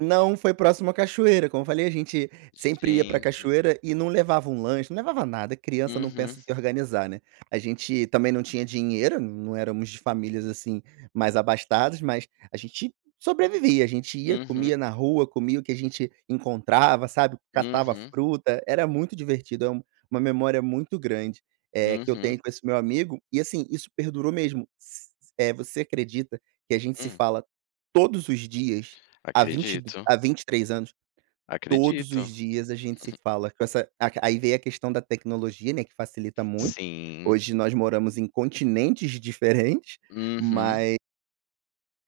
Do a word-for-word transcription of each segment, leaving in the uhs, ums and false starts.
Não, foi próximo à cachoeira, como eu falei, a gente sempre ia para Gente. cachoeira, e não levava um lanche, não levava nada, criança não Uhum. pensa em se organizar, né. A gente também não tinha dinheiro, não éramos de famílias, assim, mais abastadas, mas a gente sobrevivia. A gente ia, Uhum. comia na rua, comia o que a gente encontrava, sabe. Catava Uhum. fruta, era muito divertido, é um uma memória muito grande, eh, que eu Uhum. tenho com esse meu amigo, e assim, isso perdurou mesmo. S eh, você acredita que a gente se Hum. fala todos os dias, há vinte e do Acredito. há vinte e três anos. Todos os Acredito. dias a gente se fala, com essa a aí veio a questão da tecnologia, né, que facilita muito. Sim. Hoje nós moramos em continentes diferente, Uhum. mae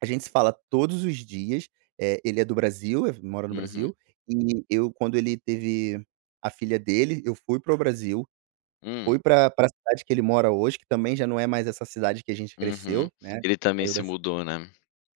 a gente se fala todos os dias, eh, ele é do Brasil, ef mora no Uhum. Brasil, e eu, quando ele teve a filha dele, eu fui para o Brasil, Hum. fui pra pra cidade que ele mora hoje, que também já não é mais essa cidade que a gente Uhum. cresceu, né, Ele também saiu se da ci mudou, né.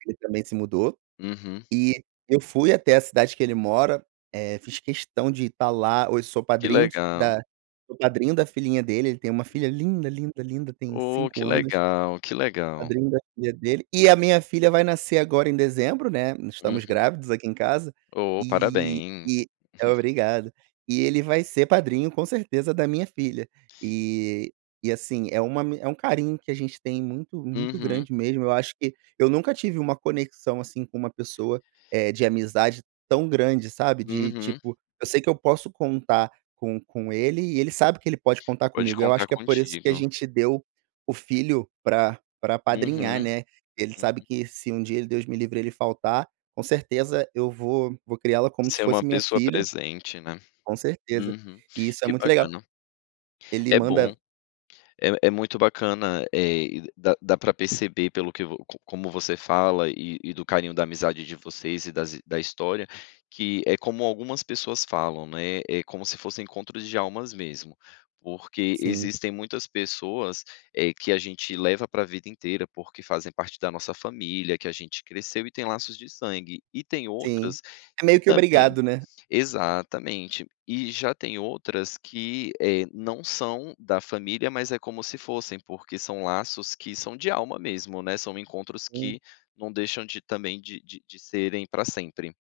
ele também se mudou. Uhum. E eu fui até a cidade que ele mora, eh, fiz questão de estar lá, hoje sou Que padrinho legal. da sou padrinho da filhinha dele, ele tem uma filha linda, linda, linda, tem Ô, que cinco anos. legal, que legal. Padrinho da filha dele, e a minha filha vai nascer agora em dezembro, né, estamos Uhum. grávidos aqui em casa, Ô, e parabéns. e obrigado. E ele vai ser padrinho, com certeza, da minha filha. E e assim, é uma ami é um carinho que a gente tem muito muito Uhum. grande mesmo, eu acho que eu nunca tive uma conexão assim com uma pessoa, eh, de amizade, tão grande, sabe. De Uhum. tipo, eu sei que eu posso contar com com ele e ele sabe que ele pode contar Pode comigo, eu acho contar que é por isso que a contigo. gente deu o filho para para apadrinhar, Uhum. né, que ele sabe Uhum. que se um dia ele, Deus me livre, ele faltar, com certeza eu vou vou criá-la como se Se é fosse uma minha pessoa filha. presente, né. Com certeza. Uhum. E isso é Que muito legal. bacana. Ele É bom. manda É é muito bacana, eh, e d dá dá para perceber, pelo que vo co como você fala, e e do carinho da amizade de vocês e das hi da história, que é como algumas pessoas falam, né, é como se fossem encontros de almas mesmo, porque Sim. existem muitas pessoas, eh, que a gente leva para vida inteira, porque fazem parte da nossa família, que a gente cresceu, e tem laços de sangue. E tem Sim. outras, É que meio que também obrigado, né. exatamente. E já tem outras que, eh, não são da família, mas é como se fossem, porque são laços que são de alma mesmo, né, são encontros Sim. que não deixam de, também, de de de serem para sempre.